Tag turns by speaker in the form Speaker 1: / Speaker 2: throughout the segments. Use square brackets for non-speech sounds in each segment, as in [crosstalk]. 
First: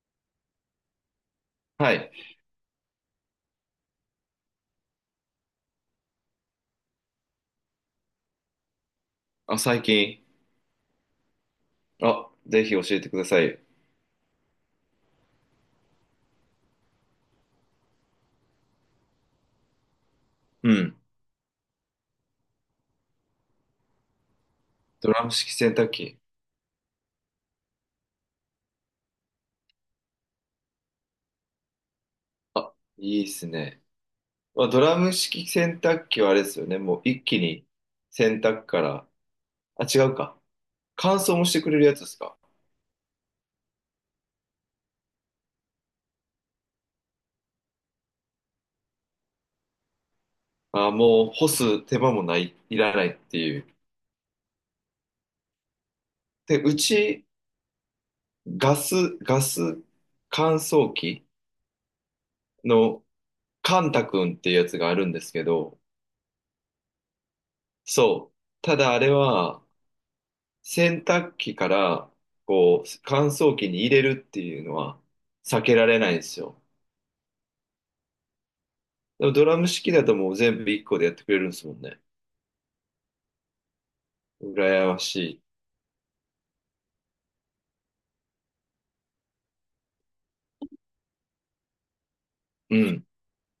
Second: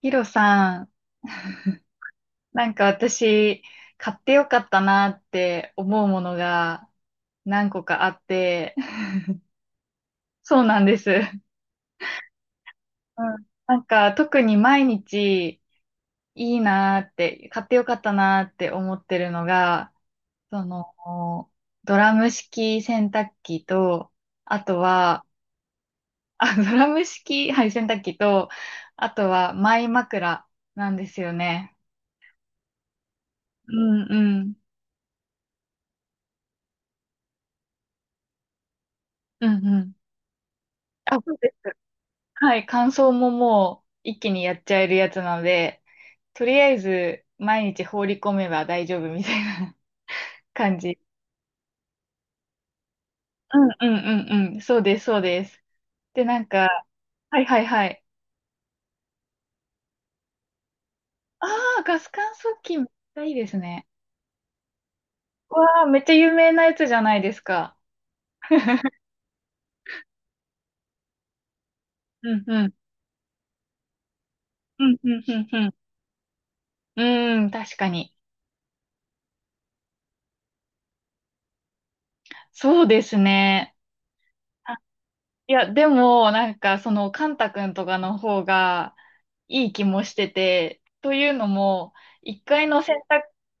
Speaker 1: ヒロさん、
Speaker 2: はい。
Speaker 1: なんか私、買ってよかったなって思うものが何個かあって、[laughs]
Speaker 2: あ、最近。
Speaker 1: そうなんです。う
Speaker 2: あ、ぜひ教えてくださ
Speaker 1: ん
Speaker 2: い。
Speaker 1: なんか特に毎日いいなって、買ってよかったなって思ってるのが、そ
Speaker 2: う
Speaker 1: の、
Speaker 2: ん。
Speaker 1: ドラム式洗濯機と、あと
Speaker 2: ドラ
Speaker 1: は、
Speaker 2: ム式洗濯機。
Speaker 1: あ、ドラム式、はい、洗濯機と、あとはマイ枕なんですよね。
Speaker 2: あ、いいです
Speaker 1: う
Speaker 2: ね。
Speaker 1: んうん。
Speaker 2: まあ、ドラム式洗濯機はあれですよね。もう一気に洗濯から。
Speaker 1: うんう
Speaker 2: あ、
Speaker 1: ん。
Speaker 2: 違うか。
Speaker 1: あ、
Speaker 2: 乾
Speaker 1: そ
Speaker 2: 燥
Speaker 1: う
Speaker 2: もし
Speaker 1: で
Speaker 2: てく
Speaker 1: す。
Speaker 2: れるやつですか？
Speaker 1: はい、乾燥ももう一気にやっちゃえるやつなので、とりあえず毎日放り込めば大丈夫みたいな [laughs] 感
Speaker 2: あ、
Speaker 1: じ。
Speaker 2: もう干す手間もない、いらないって
Speaker 1: う
Speaker 2: いう。
Speaker 1: んうんうんうん。そうです、そうです。で、なん
Speaker 2: で、う
Speaker 1: か、
Speaker 2: ち、
Speaker 1: はいはいはい。
Speaker 2: ガス、ガス乾燥機
Speaker 1: ああ、ガス乾燥機めっち
Speaker 2: の
Speaker 1: ゃいいです
Speaker 2: カ
Speaker 1: ね。
Speaker 2: ンタ君っていうやつがあるんですけど、
Speaker 1: わあ、めっちゃ有名なやつじゃないですか。
Speaker 2: そう。ただあ
Speaker 1: [laughs]
Speaker 2: れは、洗濯機から、
Speaker 1: うんうん。
Speaker 2: こう、乾燥機に入れるっていうの
Speaker 1: うん
Speaker 2: は
Speaker 1: うんう
Speaker 2: 避
Speaker 1: ん
Speaker 2: けられないんですよ。
Speaker 1: うん。うーん、確かに。
Speaker 2: でもドラム式だともう全部1個でやってくれるんですもんね。
Speaker 1: そうですね。あ、
Speaker 2: 羨まし
Speaker 1: いや、でも、なんか、その、カンタ君とかの方が、いい気もしてて、というのも、1回
Speaker 2: い。う
Speaker 1: の洗
Speaker 2: ん。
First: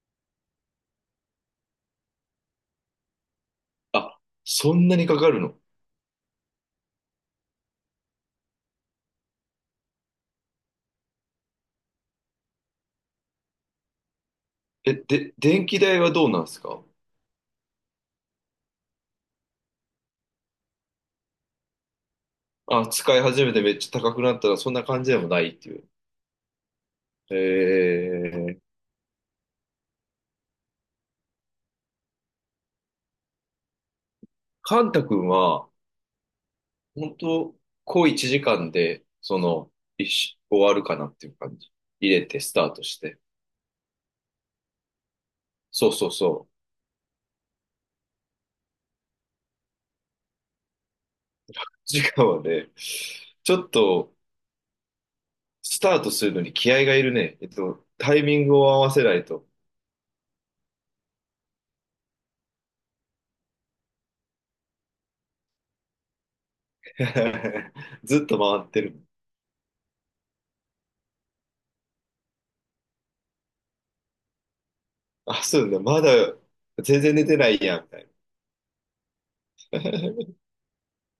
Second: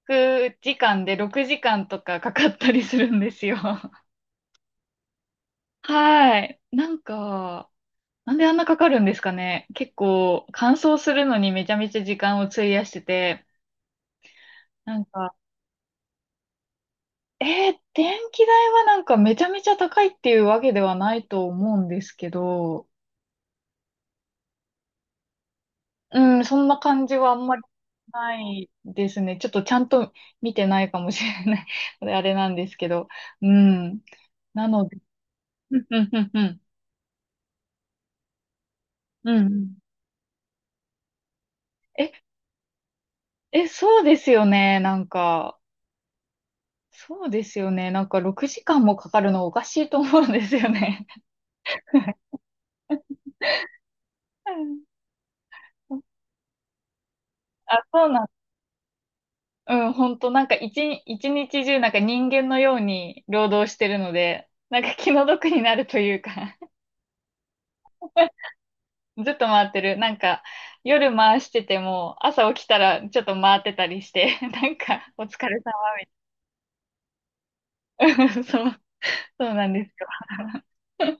Speaker 1: 濯時間で6時間とかかかったりするんですよ。[laughs]
Speaker 2: あ、そんなにかかるの？
Speaker 1: はい。なんか、なんであんなかかるんですかね。結構、乾燥するのにめちゃめちゃ時間を費やしてて、
Speaker 2: え、
Speaker 1: なんか、
Speaker 2: で、電気代はどうなんですか？
Speaker 1: 電気代はなんかめちゃめちゃ高いっていうわけではないと思うんですけど、
Speaker 2: あ、使い始めてめっちゃ高くなったらそんな感じでもないっていう。
Speaker 1: うん、そんな感じはあ
Speaker 2: え
Speaker 1: んまりな
Speaker 2: ー、
Speaker 1: いですね。ちょっとちゃんと見てないかもしれない [laughs] あれなんですけど。うん。な
Speaker 2: カ
Speaker 1: の
Speaker 2: ン
Speaker 1: で、
Speaker 2: タ君は、
Speaker 1: うんうんうんうん。
Speaker 2: 本当こう1時間で、
Speaker 1: うん
Speaker 2: そ
Speaker 1: う
Speaker 2: の、
Speaker 1: ん
Speaker 2: 一緒終わるかなっていう感じ。
Speaker 1: え、
Speaker 2: 入れて、スタートして。
Speaker 1: え、そうですよね。なんか、
Speaker 2: そうそうそう。
Speaker 1: そうですよね。なんか6時間もかかるのおかしいと思うんですよね。
Speaker 2: 時間
Speaker 1: [laughs]
Speaker 2: はね、ちょっと
Speaker 1: う
Speaker 2: スタート
Speaker 1: ん。
Speaker 2: するのに気合がいるね。
Speaker 1: あ、そう
Speaker 2: タイ
Speaker 1: なん。
Speaker 2: ミングを合わせないと。
Speaker 1: うん、本当なんか一日中なんか人間のように労働してるので、なんか気の毒になるというか
Speaker 2: [laughs] ずっと回ってる。
Speaker 1: ずっと回ってる。なんか、夜回してても、朝起きたらちょっと回ってたりして、[laughs] なんか、お疲
Speaker 2: あ、
Speaker 1: れ
Speaker 2: そう
Speaker 1: 様
Speaker 2: だ、まだ全然寝てないやん、みたいな。
Speaker 1: みたいな。[laughs] そう、そうなんですよ。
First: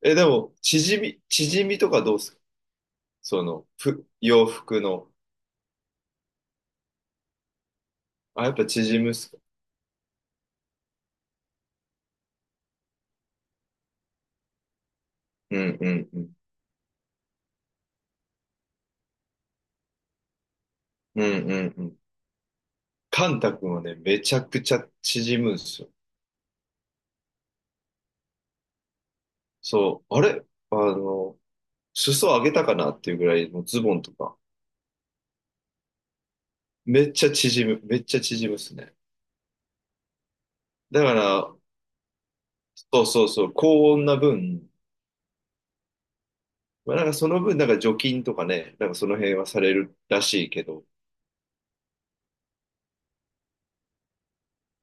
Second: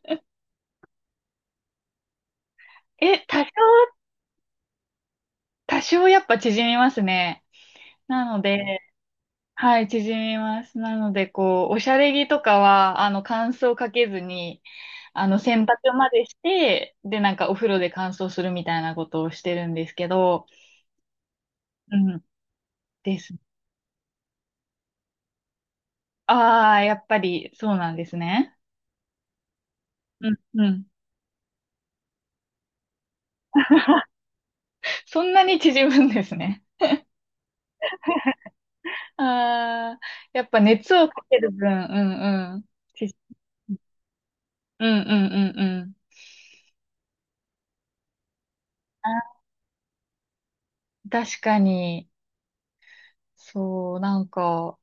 Speaker 2: え、でも、縮みとかどうすか？
Speaker 1: え、
Speaker 2: そ
Speaker 1: 多少、
Speaker 2: の、ふ、洋服の。
Speaker 1: 多少やっぱ縮みますね。なの
Speaker 2: あ、やっぱ
Speaker 1: で、
Speaker 2: 縮むっすか？
Speaker 1: はい、縮みます。なので、こう、おしゃれ着とかは、あの、乾燥かけずに、あの、
Speaker 2: う
Speaker 1: 洗
Speaker 2: んう
Speaker 1: 濯
Speaker 2: ん
Speaker 1: ま
Speaker 2: う
Speaker 1: でし
Speaker 2: ん。
Speaker 1: て、で、なんかお風呂で乾燥するみたいなことをしてるんですけど、
Speaker 2: うんうんう
Speaker 1: う
Speaker 2: ん。
Speaker 1: ん、で
Speaker 2: カ
Speaker 1: す。
Speaker 2: ンタ君はね、めちゃくちゃ縮むんですよ。
Speaker 1: ああ、やっぱりそうなんですね。
Speaker 2: そう、あ
Speaker 1: うん、
Speaker 2: れ
Speaker 1: う
Speaker 2: あ
Speaker 1: ん。
Speaker 2: の、裾上げたかなっていうぐらい、もうズボンとか、
Speaker 1: そんなに縮むんですね。
Speaker 2: めっちゃ縮む、めっちゃ縮むっすね。
Speaker 1: ああ、やっぱ熱
Speaker 2: だ
Speaker 1: を
Speaker 2: か
Speaker 1: かける
Speaker 2: ら、
Speaker 1: 分、うんうん。
Speaker 2: そう
Speaker 1: ち
Speaker 2: そうそう、高温な分、
Speaker 1: うんうんうんうん。
Speaker 2: まあ、なんかその分、なんか除菌とかね、なんかその辺
Speaker 1: あ、
Speaker 2: はされるらしいけど、
Speaker 1: 確かに、そう、なんか、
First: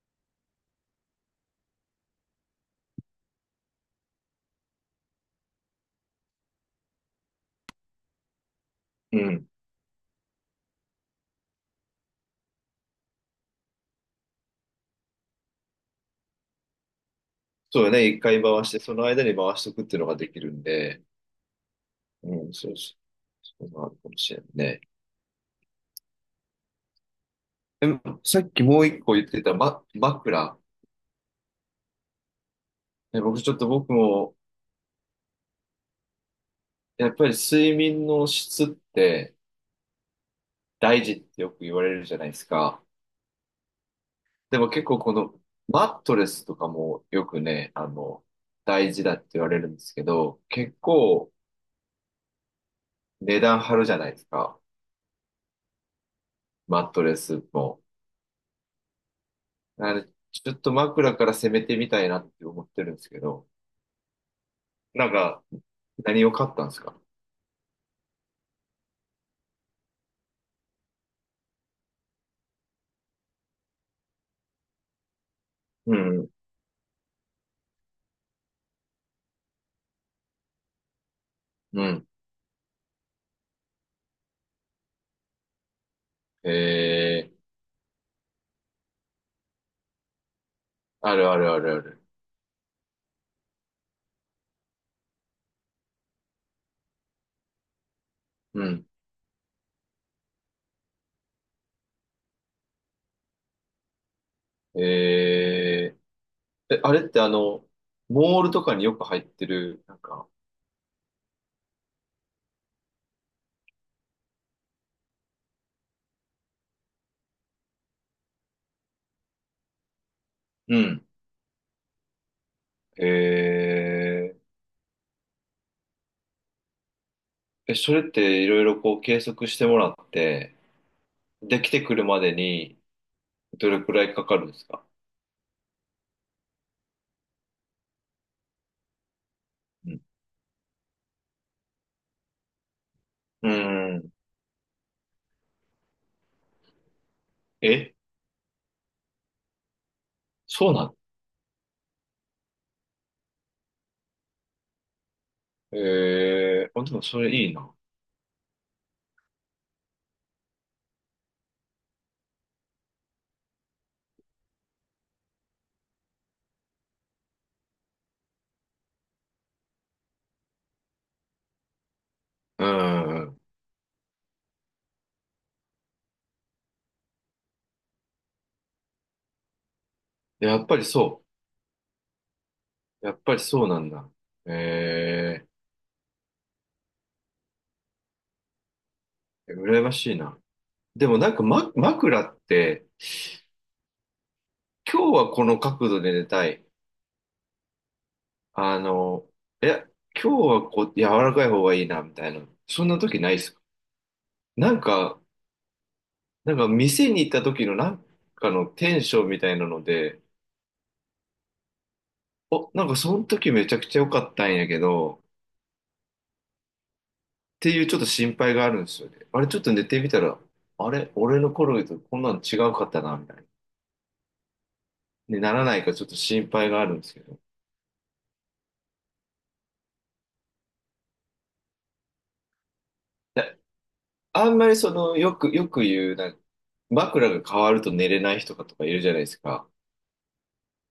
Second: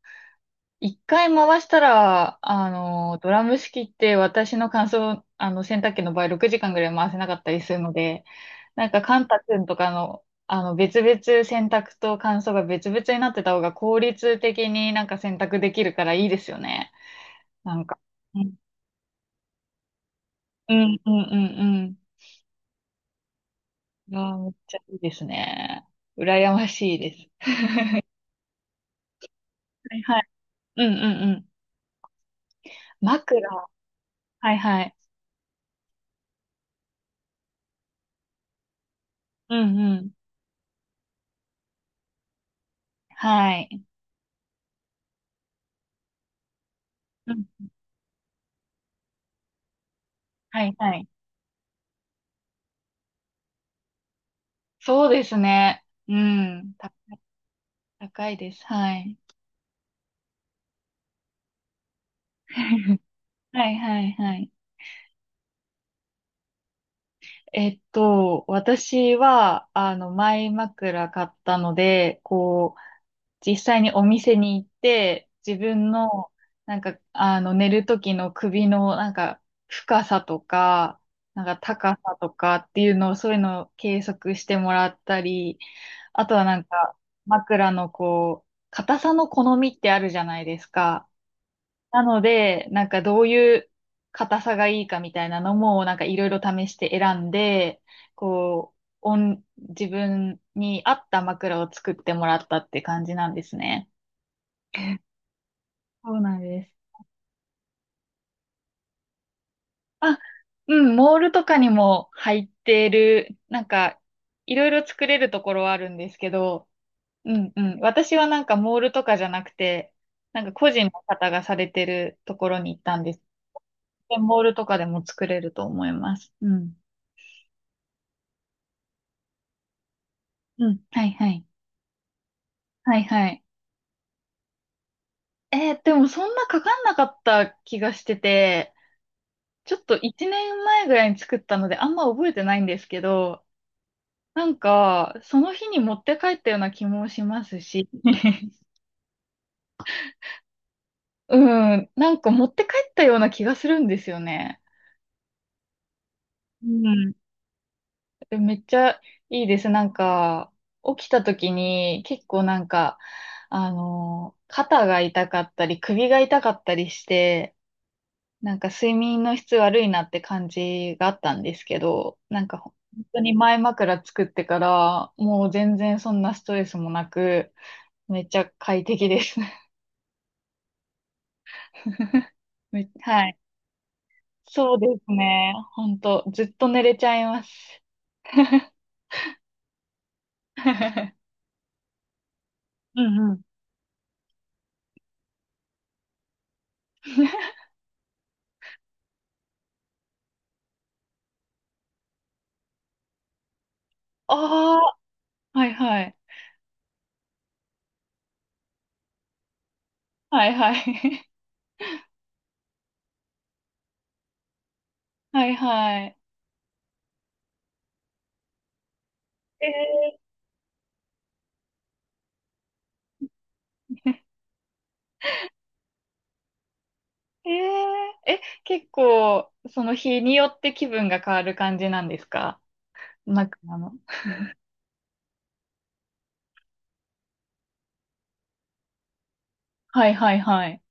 Speaker 1: 一回回したら、あの、ドラム式って私の乾燥、あの、洗濯機の場合6時間ぐらい回せなかったりするので、なんか、
Speaker 2: う
Speaker 1: カンタ
Speaker 2: ん。
Speaker 1: 君とかの、あの、別々洗濯と乾燥が別々になってた方が効率的になんか洗濯できるからいいですよね。な
Speaker 2: そ
Speaker 1: ん
Speaker 2: うだ
Speaker 1: か。
Speaker 2: ね、一
Speaker 1: う
Speaker 2: 回
Speaker 1: ん
Speaker 2: 回して、その間に回しとくっていうのができるん
Speaker 1: うん
Speaker 2: で、
Speaker 1: うんうんうん。
Speaker 2: うん、そうそう、そうなるかも
Speaker 1: あ
Speaker 2: し
Speaker 1: あ、
Speaker 2: れ
Speaker 1: めっ
Speaker 2: ない
Speaker 1: ちゃ
Speaker 2: ね。
Speaker 1: いいですね。羨ましいです。
Speaker 2: でも、さっきもう一個言ってた、ま、
Speaker 1: はいはい。
Speaker 2: 枕。
Speaker 1: うんうんうん。
Speaker 2: ね
Speaker 1: 枕。
Speaker 2: 僕ちょっと僕も、
Speaker 1: はいはい。
Speaker 2: やっぱり睡眠の質って
Speaker 1: うんうん。
Speaker 2: 大事ってよく言われるじゃないですか。
Speaker 1: はい。
Speaker 2: でも結構このマットレスとかもよ
Speaker 1: う
Speaker 2: く
Speaker 1: ん。
Speaker 2: ね、あの、大事だって言われるんですけど、
Speaker 1: はい
Speaker 2: 結
Speaker 1: はい。
Speaker 2: 構値段張るじゃないですか。
Speaker 1: そうですね。うん。
Speaker 2: マ
Speaker 1: 高
Speaker 2: ットレ
Speaker 1: い、
Speaker 2: スも。
Speaker 1: 高いです。はい。
Speaker 2: あれ、ちょっと枕から攻めてみたいなって思ってるん
Speaker 1: [laughs]
Speaker 2: ですけど、
Speaker 1: はいはいはい。
Speaker 2: なんか、何を買ったんですか？
Speaker 1: えっと、私は、あの、前枕買ったので、こう、実際にお店に行って、自分
Speaker 2: うん、
Speaker 1: の、なんか、あの、寝る時の首の、なんか、深さとか、なんか、
Speaker 2: う
Speaker 1: 高
Speaker 2: ん。
Speaker 1: さとかっていうのを、そういうのを計測してもらったり、あとはなんか、
Speaker 2: えー、
Speaker 1: 枕のこう、硬さの好みってあるじゃないですか。
Speaker 2: あるあるあるあ
Speaker 1: な
Speaker 2: る。
Speaker 1: ので、なんかどういう硬さがいいかみたいなのも、なんかいろいろ試して選んで、
Speaker 2: う
Speaker 1: こう、
Speaker 2: ん。
Speaker 1: 自分に合った枕を作ってもらったって感じなんですね。
Speaker 2: え
Speaker 1: そうなんです。
Speaker 2: ー、え、あれってあの、モールとかによく入ってる、なん
Speaker 1: あ、
Speaker 2: か、
Speaker 1: うん、モールとかにも入ってる、なんか、いろいろ作れるところはあるんですけど、うんうん。私はなんかモールとかじゃなくて、なんか個
Speaker 2: う
Speaker 1: 人の
Speaker 2: ん。
Speaker 1: 方がされてるところに行ったんです。
Speaker 2: え
Speaker 1: で、モールとかでも作れると思います。うん。
Speaker 2: え、それっていろいろこう計測してもらって、
Speaker 1: うん。はいはい。
Speaker 2: できてくるまでに
Speaker 1: はいはい。
Speaker 2: どれくらいかかるんですか？
Speaker 1: でもそんなかかんなかった気がしてて、ちょっ
Speaker 2: う
Speaker 1: と
Speaker 2: ん。
Speaker 1: 1年前ぐらいに作ったのであんま覚えてないんですけど、
Speaker 2: うん。
Speaker 1: なんか、その日に持って帰ったような気もしますし、
Speaker 2: え、
Speaker 1: [laughs]
Speaker 2: そうなの？
Speaker 1: うん、なんか持って帰ったような気がするんですよね。う
Speaker 2: えー、あ、でも
Speaker 1: ん。
Speaker 2: それいいな。
Speaker 1: めっちゃいいです。なんか、起きた時に結構なんか、あの、肩が痛かったり、首が痛かったりして、なんか睡眠の質悪いなって感じがあったんですけど、なんか
Speaker 2: う
Speaker 1: 本当に
Speaker 2: ん。
Speaker 1: 前枕作ってから、もう全然そんなストレスもなく、めっちゃ快適です。
Speaker 2: やっぱりそ
Speaker 1: [laughs]
Speaker 2: う。やっ
Speaker 1: は
Speaker 2: ぱ
Speaker 1: い。
Speaker 2: りそうなんだ。
Speaker 1: そうです
Speaker 2: え
Speaker 1: ね。本当ずっと寝れちゃいます。
Speaker 2: ー、羨ましいな。でもなん
Speaker 1: [laughs]
Speaker 2: か、ま、枕って、
Speaker 1: うんうん。
Speaker 2: 今日はこの角度で寝たい。あの、いや、今日はこう、柔らかい方がいいな、みたいな。そんな時ないっすか？
Speaker 1: あ
Speaker 2: なんか、
Speaker 1: あ、はいはい。
Speaker 2: なんか店に行った時のなんかのテンションみたいなので、
Speaker 1: はいはい。
Speaker 2: お、なんかその時めちゃくちゃ良かったんやけど、っ
Speaker 1: [laughs] はいはい。
Speaker 2: ていうちょっと心配があるんですよね。あれちょっ
Speaker 1: え
Speaker 2: と寝てみ
Speaker 1: ー、
Speaker 2: たら、あれ俺の頃とこんなの違うかったな、みたいな。にならないかちょっと心配があるんですけど。
Speaker 1: 結構、その日によって気分が変わる感じなんですか？
Speaker 2: で
Speaker 1: 枕の。
Speaker 2: あんまりその、よく言う、なんか枕が変わると寝れない人とかいるじゃないですか。
Speaker 1: はいはいはい。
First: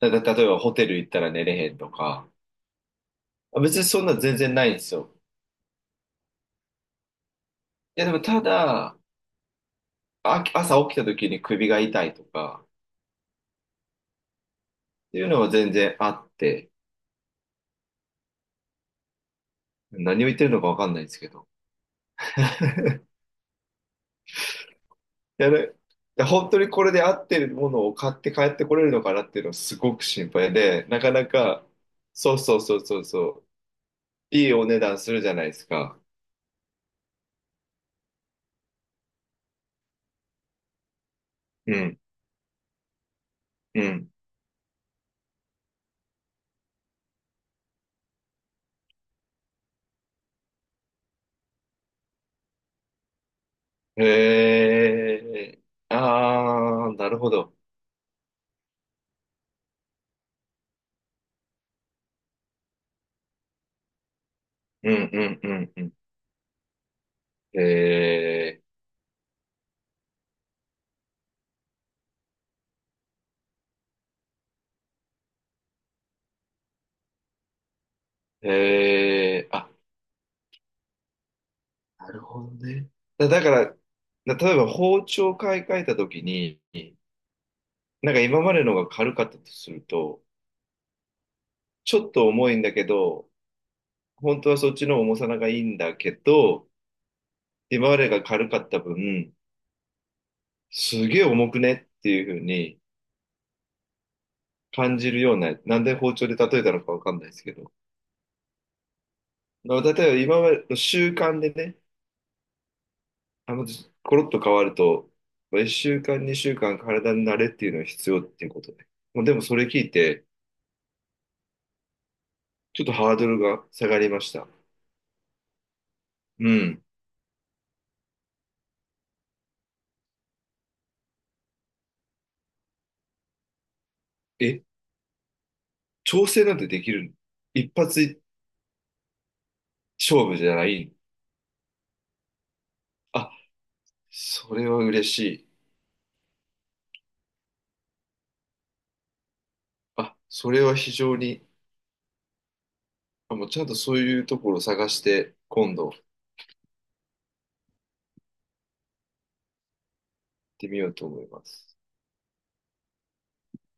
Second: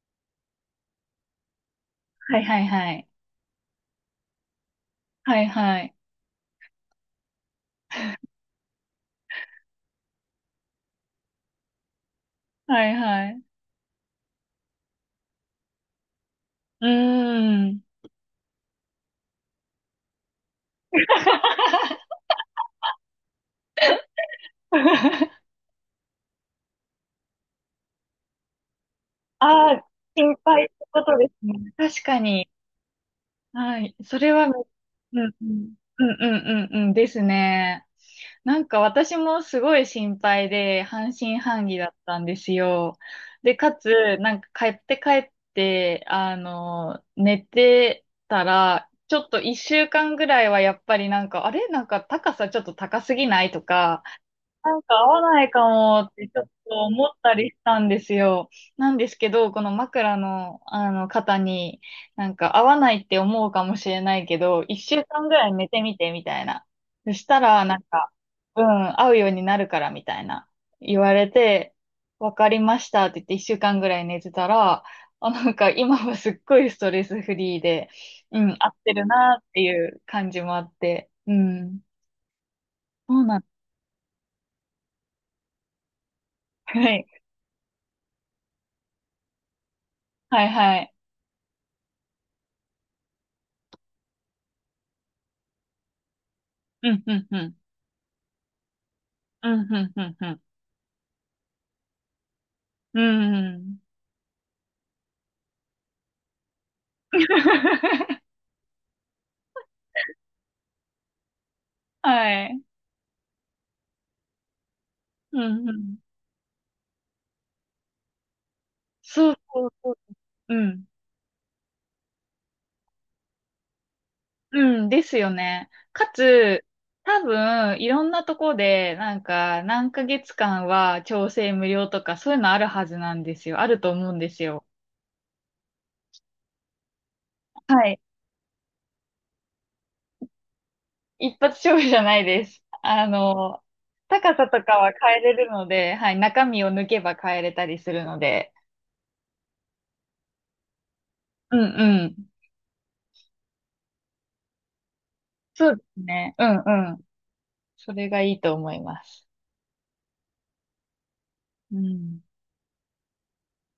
Speaker 2: 例えばホテル行ったら寝れへんとか。
Speaker 1: はいはいはい。
Speaker 2: あ別にそんな全然ないんですよ。
Speaker 1: はいはい。
Speaker 2: いやでもただ、あ朝起きた時に首が痛いとか、
Speaker 1: はいはい。
Speaker 2: っていうのは全然あって、
Speaker 1: うーん。
Speaker 2: 何を言ってるのかわかんないですけど。
Speaker 1: [laughs]
Speaker 2: いやねで本当にこれで合ってるものを買って帰ってこれるのかなっていうのは
Speaker 1: あ
Speaker 2: す
Speaker 1: あ、
Speaker 2: ごく心
Speaker 1: 心
Speaker 2: 配
Speaker 1: 配って
Speaker 2: で、な
Speaker 1: こ
Speaker 2: か
Speaker 1: と
Speaker 2: な
Speaker 1: ですね。
Speaker 2: か、
Speaker 1: 確か
Speaker 2: そう
Speaker 1: に。
Speaker 2: そうそうそうそう、
Speaker 1: はい。それ
Speaker 2: い
Speaker 1: は、う
Speaker 2: い
Speaker 1: ん
Speaker 2: お値段す
Speaker 1: う
Speaker 2: るじ
Speaker 1: ん。
Speaker 2: ゃないですか。
Speaker 1: うんうんうんうんですね。なんか私もすごい心配で半信半
Speaker 2: う
Speaker 1: 疑だっ
Speaker 2: ん、
Speaker 1: たんですよ。で、か
Speaker 2: う
Speaker 1: つ、
Speaker 2: ん。
Speaker 1: なんか帰って、あの、寝てたら、ちょっと一週間ぐらいはやっぱりなんか、あれなんか高さちょっと高すぎないとか、
Speaker 2: へ
Speaker 1: なんか合わないか
Speaker 2: え、
Speaker 1: もってちょっと
Speaker 2: あー、
Speaker 1: 思っ
Speaker 2: なるほ
Speaker 1: たり
Speaker 2: ど。
Speaker 1: したんですよ。なんですけど、この枕の、あの方に、なんか合わないって思うかもしれないけど、一
Speaker 2: う
Speaker 1: 週
Speaker 2: んう
Speaker 1: 間ぐ
Speaker 2: ん
Speaker 1: ら
Speaker 2: う
Speaker 1: い寝
Speaker 2: ん
Speaker 1: て
Speaker 2: うん。
Speaker 1: みてみたいな。そした
Speaker 2: へ
Speaker 1: ら、なんか、う
Speaker 2: え、
Speaker 1: ん、合うようになるからみたいな言われて、わかりましたって言って一週間ぐらい寝てたら、あ、なんか今はすっごいストレスフリーで、う
Speaker 2: へ
Speaker 1: ん、合ってるなっ
Speaker 2: え、
Speaker 1: てい
Speaker 2: あ、
Speaker 1: う感じもあって、うん、
Speaker 2: なるほどね。
Speaker 1: そう
Speaker 2: だ、
Speaker 1: な
Speaker 2: だ
Speaker 1: ん、
Speaker 2: から、だ例えば包丁買い替えた時に、
Speaker 1: はい、
Speaker 2: なんか今までのが軽かったとすると、
Speaker 1: はいはい。
Speaker 2: ちょっと重いんだけど、本当はそっちの重さのがいいんだけど、
Speaker 1: うん、うん、うん。
Speaker 2: 今までが軽かった分、
Speaker 1: うん、うん、うん、うん。
Speaker 2: すげえ重くねっていう風に
Speaker 1: うん。
Speaker 2: 感じるような、なんで包丁で例えたのかわかんないですけど、
Speaker 1: [laughs]
Speaker 2: まあ例えば今までの習慣でね、
Speaker 1: はい。
Speaker 2: あの、コロッと変わると、
Speaker 1: うん、う
Speaker 2: 1
Speaker 1: ん。
Speaker 2: 週間、2週間体に慣れっていうのが必要っていうことで。もう
Speaker 1: そ
Speaker 2: で
Speaker 1: う
Speaker 2: もそれ
Speaker 1: そう
Speaker 2: 聞い
Speaker 1: そう。
Speaker 2: て、
Speaker 1: うん。
Speaker 2: ちょっとハードルが下がりました。
Speaker 1: うん、ですよね。か
Speaker 2: う
Speaker 1: つ、
Speaker 2: ん。
Speaker 1: 多分、いろんなとこで、なんか、何ヶ月間は調整無料とか、そういうのあるはずなんですよ。あると思うんです
Speaker 2: え、
Speaker 1: よ。
Speaker 2: 調整なんてできるの？一
Speaker 1: はい。
Speaker 2: 発勝負じゃない。
Speaker 1: 一発勝負じゃないです。あ
Speaker 2: あ、
Speaker 1: の、高さ
Speaker 2: そ
Speaker 1: と
Speaker 2: れは
Speaker 1: かは
Speaker 2: 嬉
Speaker 1: 変
Speaker 2: し
Speaker 1: えれ
Speaker 2: い。
Speaker 1: るので、はい。中身を抜けば変えれたりするので。
Speaker 2: あ、それは非常に、
Speaker 1: うんうん。
Speaker 2: あ、もうちゃんとそういうところを探して、
Speaker 1: そ
Speaker 2: 今
Speaker 1: うで
Speaker 2: 度行
Speaker 1: す
Speaker 2: っ
Speaker 1: ね。うんうん。それがいいと思います。
Speaker 2: てみようと思いま
Speaker 1: う
Speaker 2: す。
Speaker 1: ん。